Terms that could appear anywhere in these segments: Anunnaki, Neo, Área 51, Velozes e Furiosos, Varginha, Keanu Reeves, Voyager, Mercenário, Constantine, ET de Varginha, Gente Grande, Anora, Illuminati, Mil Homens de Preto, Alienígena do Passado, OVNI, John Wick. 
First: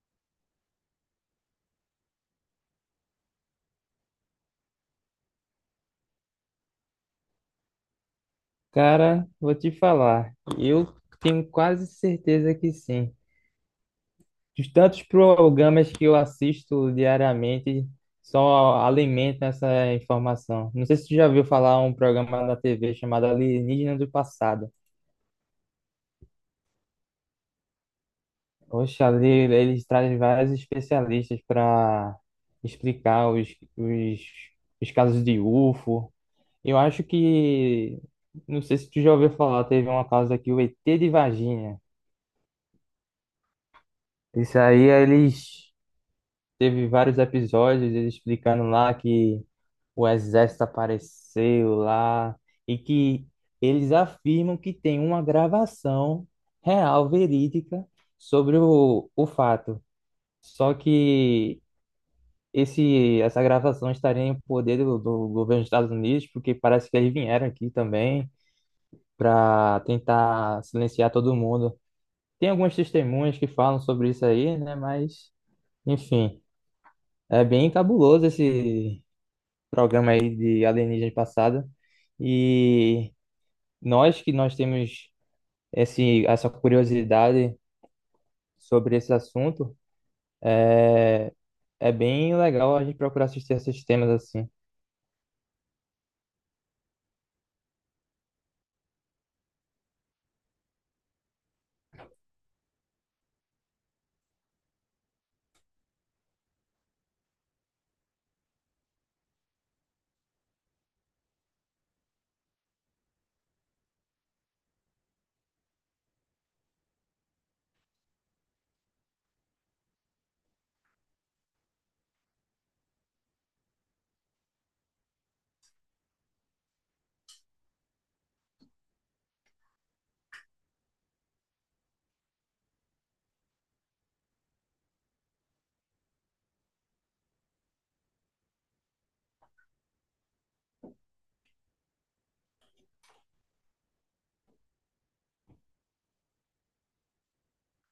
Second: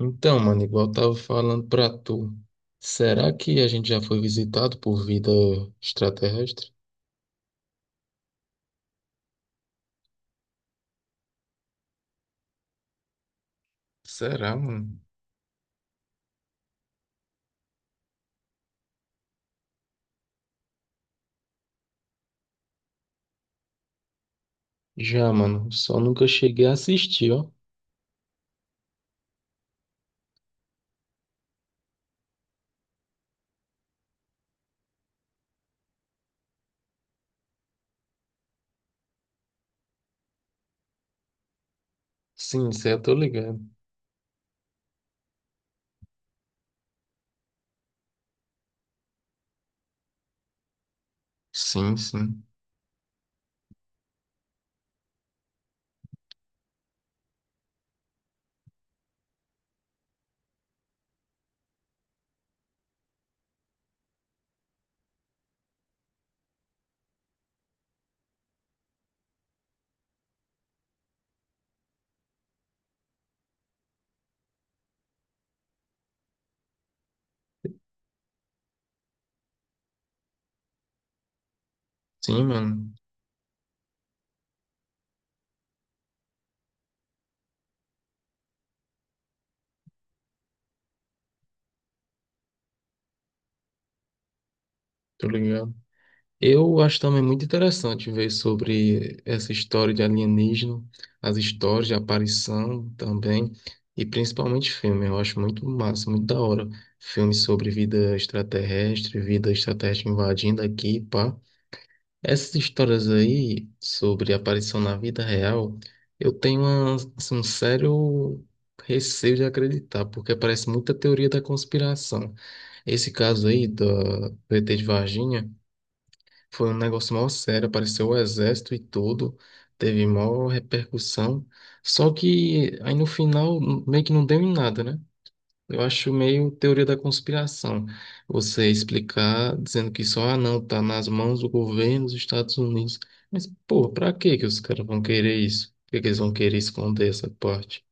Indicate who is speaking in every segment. Speaker 1: Então, mano, igual eu tava falando pra tu, será que a gente já foi visitado por vida extraterrestre?
Speaker 2: Cara, vou te falar. Eu tenho quase certeza que sim.
Speaker 1: Será,
Speaker 2: Os
Speaker 1: mano?
Speaker 2: tantos programas que eu assisto diariamente só alimentam essa informação. Não sei se tu já viu falar um programa na TV chamado Alienígena do Passado.
Speaker 1: Já, mano, só nunca cheguei a assistir, ó.
Speaker 2: Oxe, ali eles trazem vários especialistas para explicar os, os casos de UFO. Eu acho que, não sei se tu já ouviu falar, teve uma causa aqui, o ET de Varginha.
Speaker 1: Sim, isso aí eu tô ligado.
Speaker 2: Isso aí, eles teve vários episódios, eles explicando lá que o exército apareceu
Speaker 1: Sim,
Speaker 2: lá
Speaker 1: sim.
Speaker 2: e que eles afirmam que tem uma gravação real, verídica, sobre o fato. Só que essa gravação estaria em poder do governo dos Estados Unidos, porque parece que eles vieram aqui também para tentar silenciar todo mundo. Tem algumas testemunhas que falam sobre isso aí, né? Mas, enfim, é bem cabuloso esse programa aí de alienígenas passada.
Speaker 1: Sim, mano,
Speaker 2: E nós temos essa curiosidade sobre esse assunto. É bem legal a gente procurar assistir esses temas assim.
Speaker 1: tô ligado. Eu acho também muito interessante ver sobre essa história de alienígena, as histórias de aparição também, e principalmente filme. Eu acho muito massa, muito da hora. Filmes sobre vida extraterrestre invadindo aqui, pá. Essas histórias aí sobre aparição na vida real, eu tenho assim, um sério receio de acreditar, porque parece muita teoria da conspiração. Esse caso aí do ET de Varginha. Foi um negócio mal sério, apareceu o exército e tudo, teve maior repercussão. Só que aí no final meio que não deu em nada, né? Eu acho meio teoria da conspiração. Você explicar dizendo que só, ah, não, tá nas mãos do governo dos Estados Unidos. Mas, pô, pra que que os caras vão querer isso? Por que que eles vão querer esconder essa parte?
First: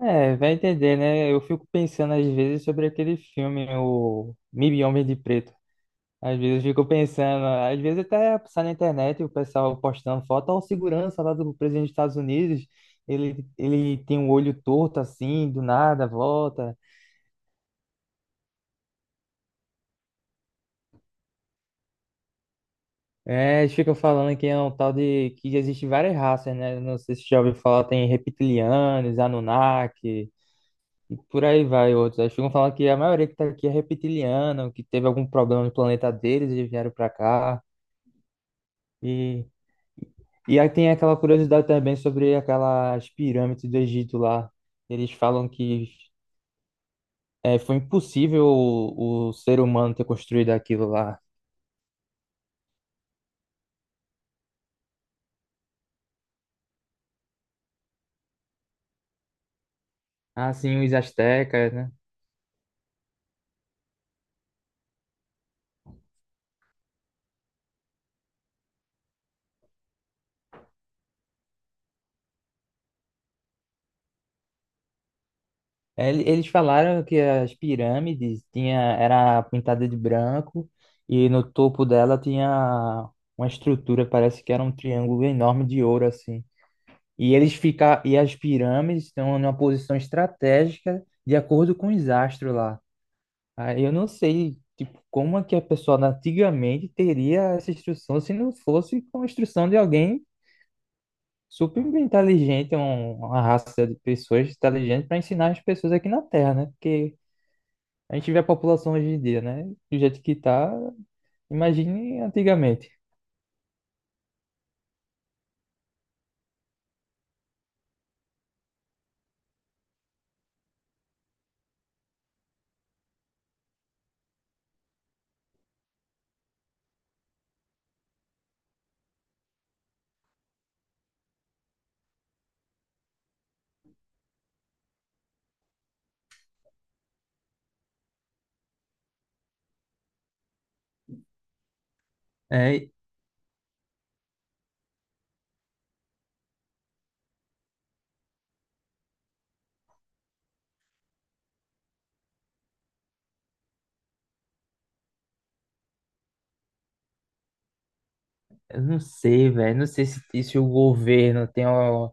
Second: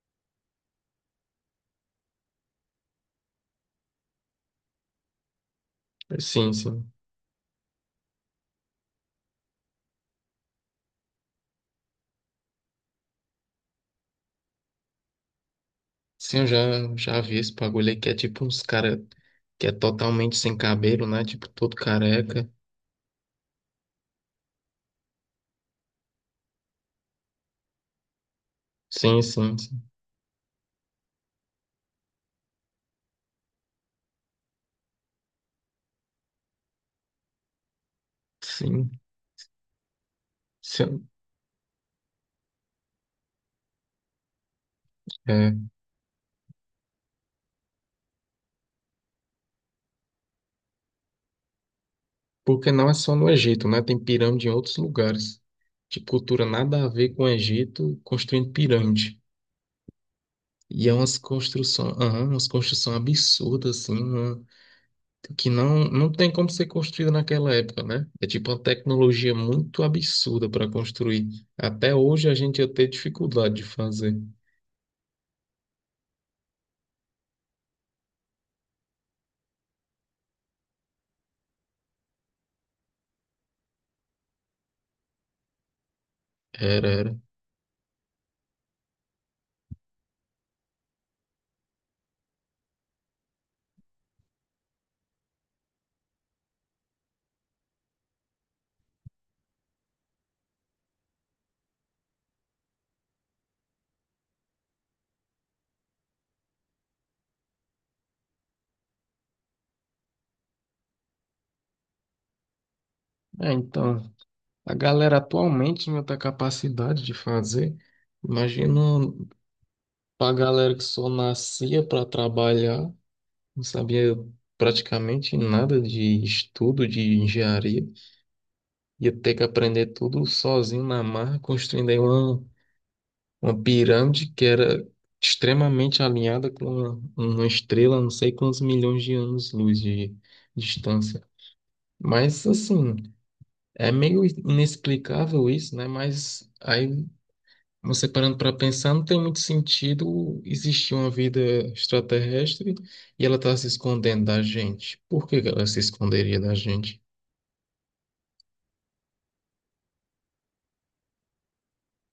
Speaker 2: É, vai entender, né? Eu fico pensando às vezes sobre aquele filme, o Mil Homens de Preto. Às
Speaker 1: Sim,
Speaker 2: vezes eu fico
Speaker 1: sim.
Speaker 2: pensando, às vezes até passar na internet o pessoal postando foto, ó, o segurança lá do presidente dos Estados Unidos, ele tem um olho torto assim, do nada,
Speaker 1: Sim, eu já,
Speaker 2: volta.
Speaker 1: já vi esse bagulho aí que é tipo uns caras que é totalmente sem cabelo, né? Tipo, todo careca.
Speaker 2: É, eles ficam falando que é um tal de que existe várias raças, né? Não sei se você já ouviu falar, tem reptilianos,
Speaker 1: Sim, sim, sim.
Speaker 2: Anunnaki e por aí vai outros. Eles ficam falando que a maioria que tá aqui é reptiliana, que teve algum problema no planeta deles e vieram pra cá.
Speaker 1: Sim,
Speaker 2: E, e aí
Speaker 1: se
Speaker 2: tem aquela curiosidade também sobre aquelas pirâmides do Egito lá. Eles falam
Speaker 1: é,
Speaker 2: que foi impossível o ser humano ter construído aquilo lá.
Speaker 1: porque não é só no Egito, né? Tem pirâmide em outros lugares. De cultura nada a ver com o Egito, construindo pirâmide.
Speaker 2: Assim,
Speaker 1: E é
Speaker 2: os astecas, né?
Speaker 1: umas construções absurdas, assim, que não tem como ser construída naquela época, né? É tipo uma tecnologia muito absurda para construir. Até hoje a gente ia ter dificuldade de fazer.
Speaker 2: É, eles falaram que as pirâmides tinha, era pintada de branco e no topo dela tinha uma estrutura, parece que era um triângulo enorme de ouro assim.
Speaker 1: Era, era.
Speaker 2: E as pirâmides estão numa posição estratégica de acordo com os astros lá. Aí eu não sei, tipo, como é que a pessoa antigamente teria essa instrução se não fosse com a instrução de alguém super inteligente, uma raça de pessoas inteligentes para ensinar as pessoas aqui na Terra, né? Porque a gente vê a população hoje em dia, né? Do jeito que tá, imagine antigamente.
Speaker 1: É, então, a galera atualmente não tem a capacidade de fazer. Imagina. Pra galera que só nascia para trabalhar, não sabia praticamente nada de estudo de engenharia, ia ter que aprender tudo sozinho na marra, construindo aí uma pirâmide que era extremamente alinhada com uma estrela, não sei quantos milhões de anos-luz de distância. Mas
Speaker 2: É,
Speaker 1: assim, é meio inexplicável isso, né? Mas aí, você parando para pensar, não tem muito sentido existir uma vida extraterrestre e ela está se escondendo da gente. Por que que ela se esconderia da gente?
Speaker 2: eu não sei, velho. Não sei se o governo tem uma...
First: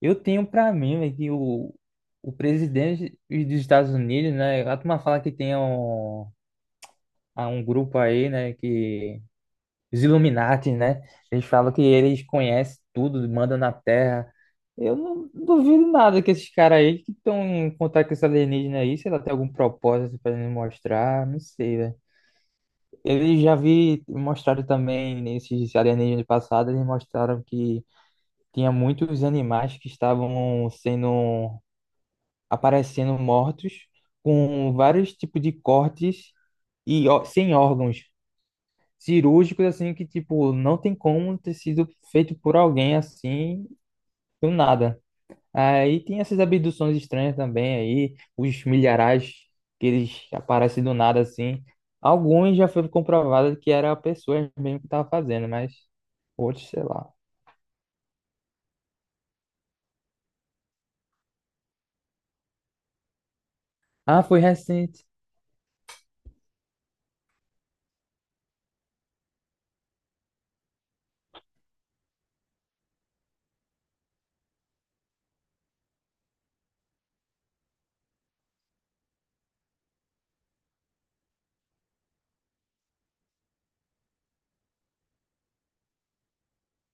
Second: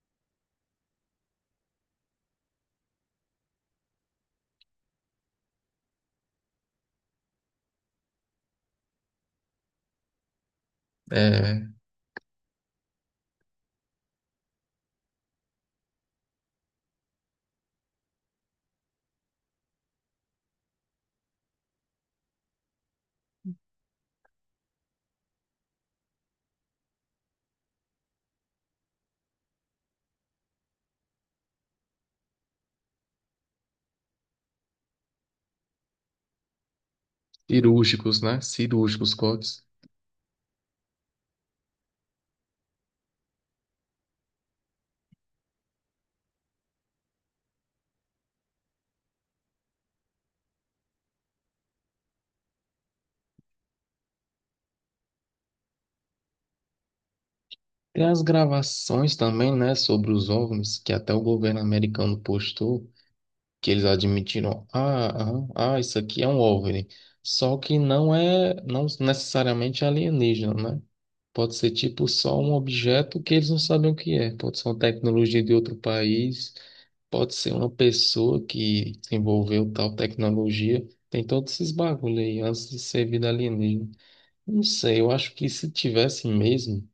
Speaker 2: Eu tenho pra mim, velho, que o presidente dos Estados Unidos, né? A turma fala que há um grupo aí, né? Que... Os Illuminati, né? Eles
Speaker 1: É,
Speaker 2: falam que eles conhecem tudo, mandam na Terra. Eu não duvido nada que esses caras aí que estão em contato com esse alienígena aí, se ela tem algum propósito pra ele mostrar, não sei, velho. Eles mostraram também nesses alienígenas passados, eles mostraram que tinha muitos animais que estavam sendo aparecendo mortos com vários tipos de cortes e sem órgãos
Speaker 1: cirúrgicos, né? Cirúrgicos cortes.
Speaker 2: cirúrgicos assim que tipo não tem como ter sido feito por alguém assim do nada. Aí tem essas abduções estranhas também aí, os milharais que eles aparecem do nada assim. Alguns já foi comprovado que era a pessoa mesmo que estava fazendo, mas outros, sei lá.
Speaker 1: Tem as gravações também, né, sobre os OVNIs, que até o governo americano postou, que eles
Speaker 2: Ah, foi
Speaker 1: admitiram,
Speaker 2: recente.
Speaker 1: isso aqui é um OVNI. Só que não é, não necessariamente alienígena, né? Pode ser tipo só um objeto que eles não sabem o que é. Pode ser uma tecnologia de outro país, pode ser uma pessoa que desenvolveu tal tecnologia. Tem todos esses bagulho aí antes de ser vida alienígena. Não sei, eu acho que se tivesse mesmo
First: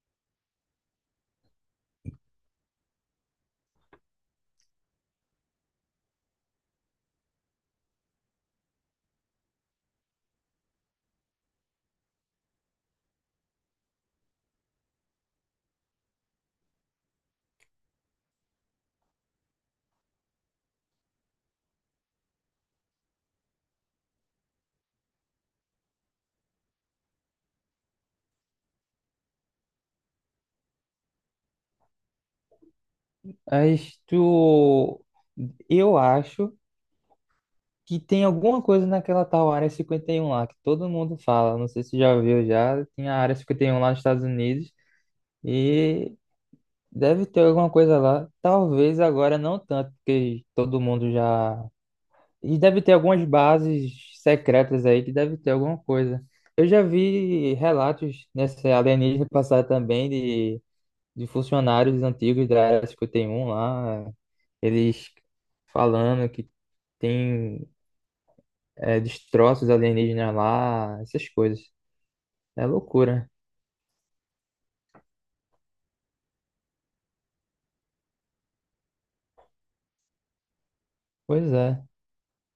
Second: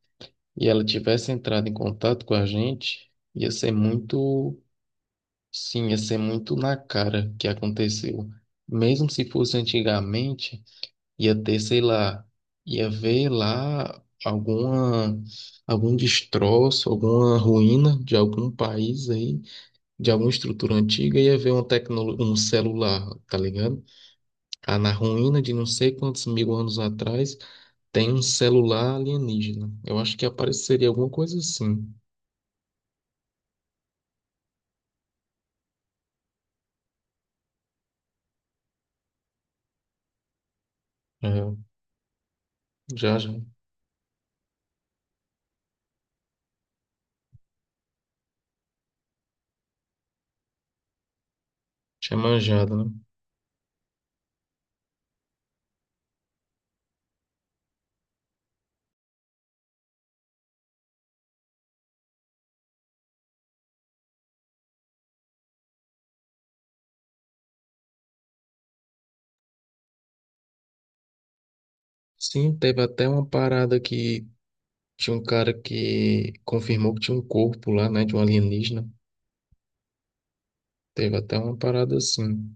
Speaker 1: e ela tivesse entrado em contato com a gente, ia ser muito. Sim, ia ser muito na cara que aconteceu. Mesmo se fosse antigamente, ia ter, sei lá, ia ver lá alguma, algum destroço, alguma ruína de algum país aí, de alguma estrutura antiga, ia ver uma um celular, tá ligado? Ah, na ruína de não sei quantos mil anos atrás, tem um celular alienígena. Eu acho que apareceria alguma coisa assim.
Speaker 2: Mas tu... Eu acho que tem alguma coisa naquela tal Área 51 lá, que todo mundo
Speaker 1: É,
Speaker 2: fala. Não sei se já viu já, tem a
Speaker 1: já, já.
Speaker 2: Área 51 lá nos Estados Unidos e deve ter alguma coisa lá. Talvez agora não tanto, porque todo mundo já...
Speaker 1: Tinha
Speaker 2: E
Speaker 1: manjado,
Speaker 2: deve
Speaker 1: né?
Speaker 2: ter algumas bases secretas aí que deve ter alguma coisa. Eu já vi relatos nessa alienígena passar também de funcionários antigos da Área 51 lá, eles falando que tem destroços alienígenas lá, essas coisas.
Speaker 1: Sim,
Speaker 2: É
Speaker 1: teve até uma
Speaker 2: loucura.
Speaker 1: parada que tinha um cara que confirmou que tinha um corpo lá, né, de um alienígena. Teve até
Speaker 2: Pois
Speaker 1: uma
Speaker 2: é.
Speaker 1: parada assim.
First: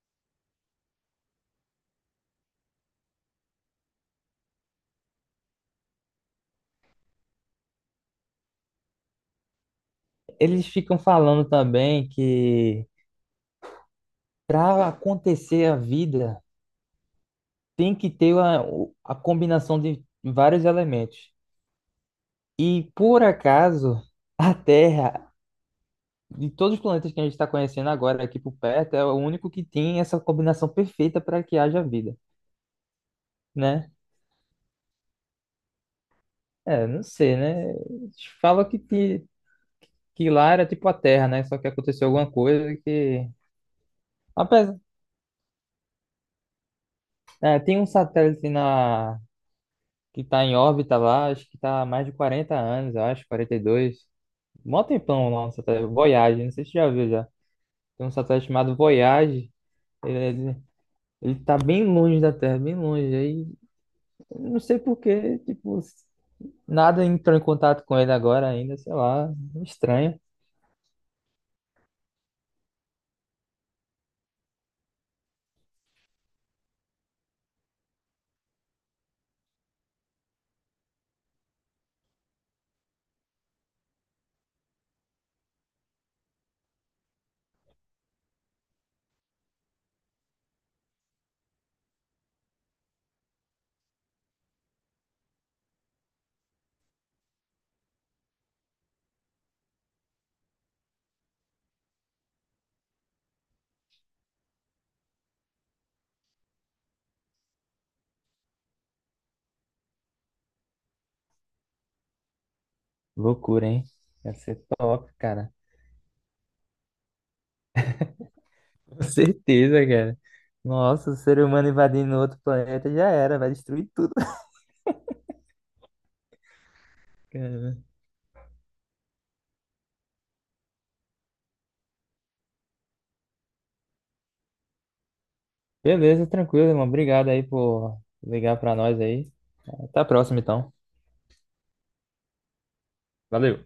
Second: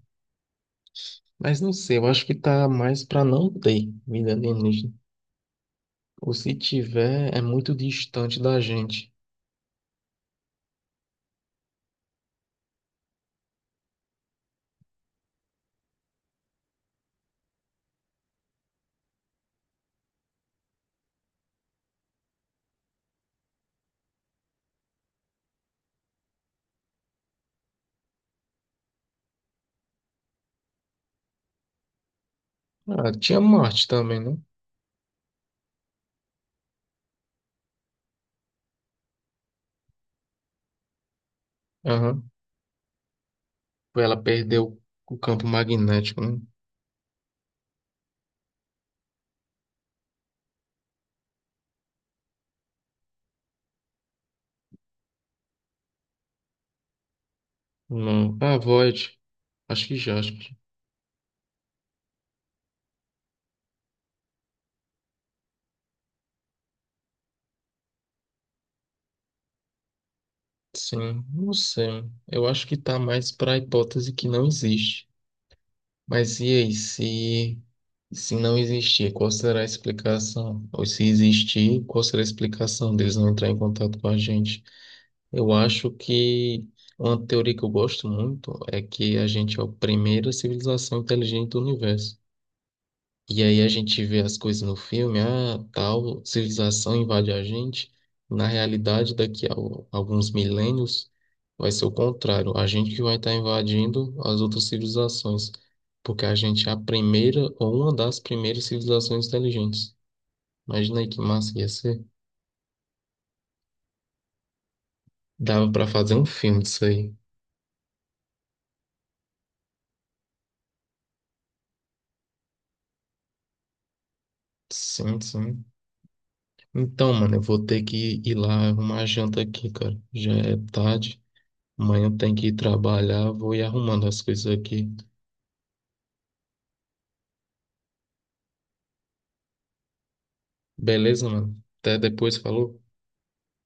Speaker 1: Mas não sei, eu acho que tá mais pra não ter vida alienígena. Ou se tiver, é muito distante da gente.
Speaker 2: Eles ficam falando também que para acontecer a vida tem que ter a combinação de vários elementos. E por acaso, a Terra, de todos os planetas que a gente está conhecendo agora aqui por perto, é o único que tem essa combinação perfeita para que haja vida,
Speaker 1: Ah, tinha Marte
Speaker 2: né?
Speaker 1: também, né?
Speaker 2: É, não sei, né? Fala que lá era tipo a Terra, né? Só que aconteceu
Speaker 1: Aham.
Speaker 2: alguma coisa que...
Speaker 1: Ela perdeu
Speaker 2: Apesar,
Speaker 1: o campo magnético, né?
Speaker 2: tem um satélite na... que está em órbita lá, acho que está há mais de 40 anos, eu acho, 42. Mó tempão lá no satélite, Voyage, não sei se você já viu já. Tem um
Speaker 1: Não.
Speaker 2: satélite
Speaker 1: Ah,
Speaker 2: chamado
Speaker 1: Void.
Speaker 2: Voyage.
Speaker 1: Acho que já, acho que.
Speaker 2: Ele tá bem longe da Terra, bem longe. Aí, não sei por quê, tipo, nada entrou em contato com ele agora ainda, sei lá. Estranho.
Speaker 1: Sim, não sei. Eu acho que tá mais pra hipótese que não existe. Mas e aí, se não existir, qual será a explicação? Ou se existir, qual será a explicação deles não entrar em contato com a gente? Eu acho que uma teoria que eu gosto muito é que a gente é a primeira civilização inteligente do universo. E aí a gente vê as coisas no filme, ah, tal civilização invade a gente. Na realidade, daqui a alguns milênios, vai ser o contrário. A gente que vai estar invadindo as outras civilizações, porque a gente é a primeira ou uma das primeiras civilizações inteligentes. Imagina aí que massa que ia ser.
Speaker 2: Loucura, hein? Ia ser top, cara.
Speaker 1: Dava pra fazer um filme disso aí.
Speaker 2: Com certeza, cara. Nossa, o ser humano invadindo outro planeta já era, vai destruir tudo.
Speaker 1: Sim, sim. Então, mano, eu vou
Speaker 2: Cara.
Speaker 1: ter que ir lá arrumar a janta aqui, cara. Já é tarde. Amanhã tem que ir trabalhar, vou ir arrumando as coisas aqui.
Speaker 2: Beleza, tranquilo, irmão. Obrigado aí por ligar pra nós aí. Até a próxima, então.
Speaker 1: Beleza, mano. Até depois, falou.
Speaker 2: Valeu.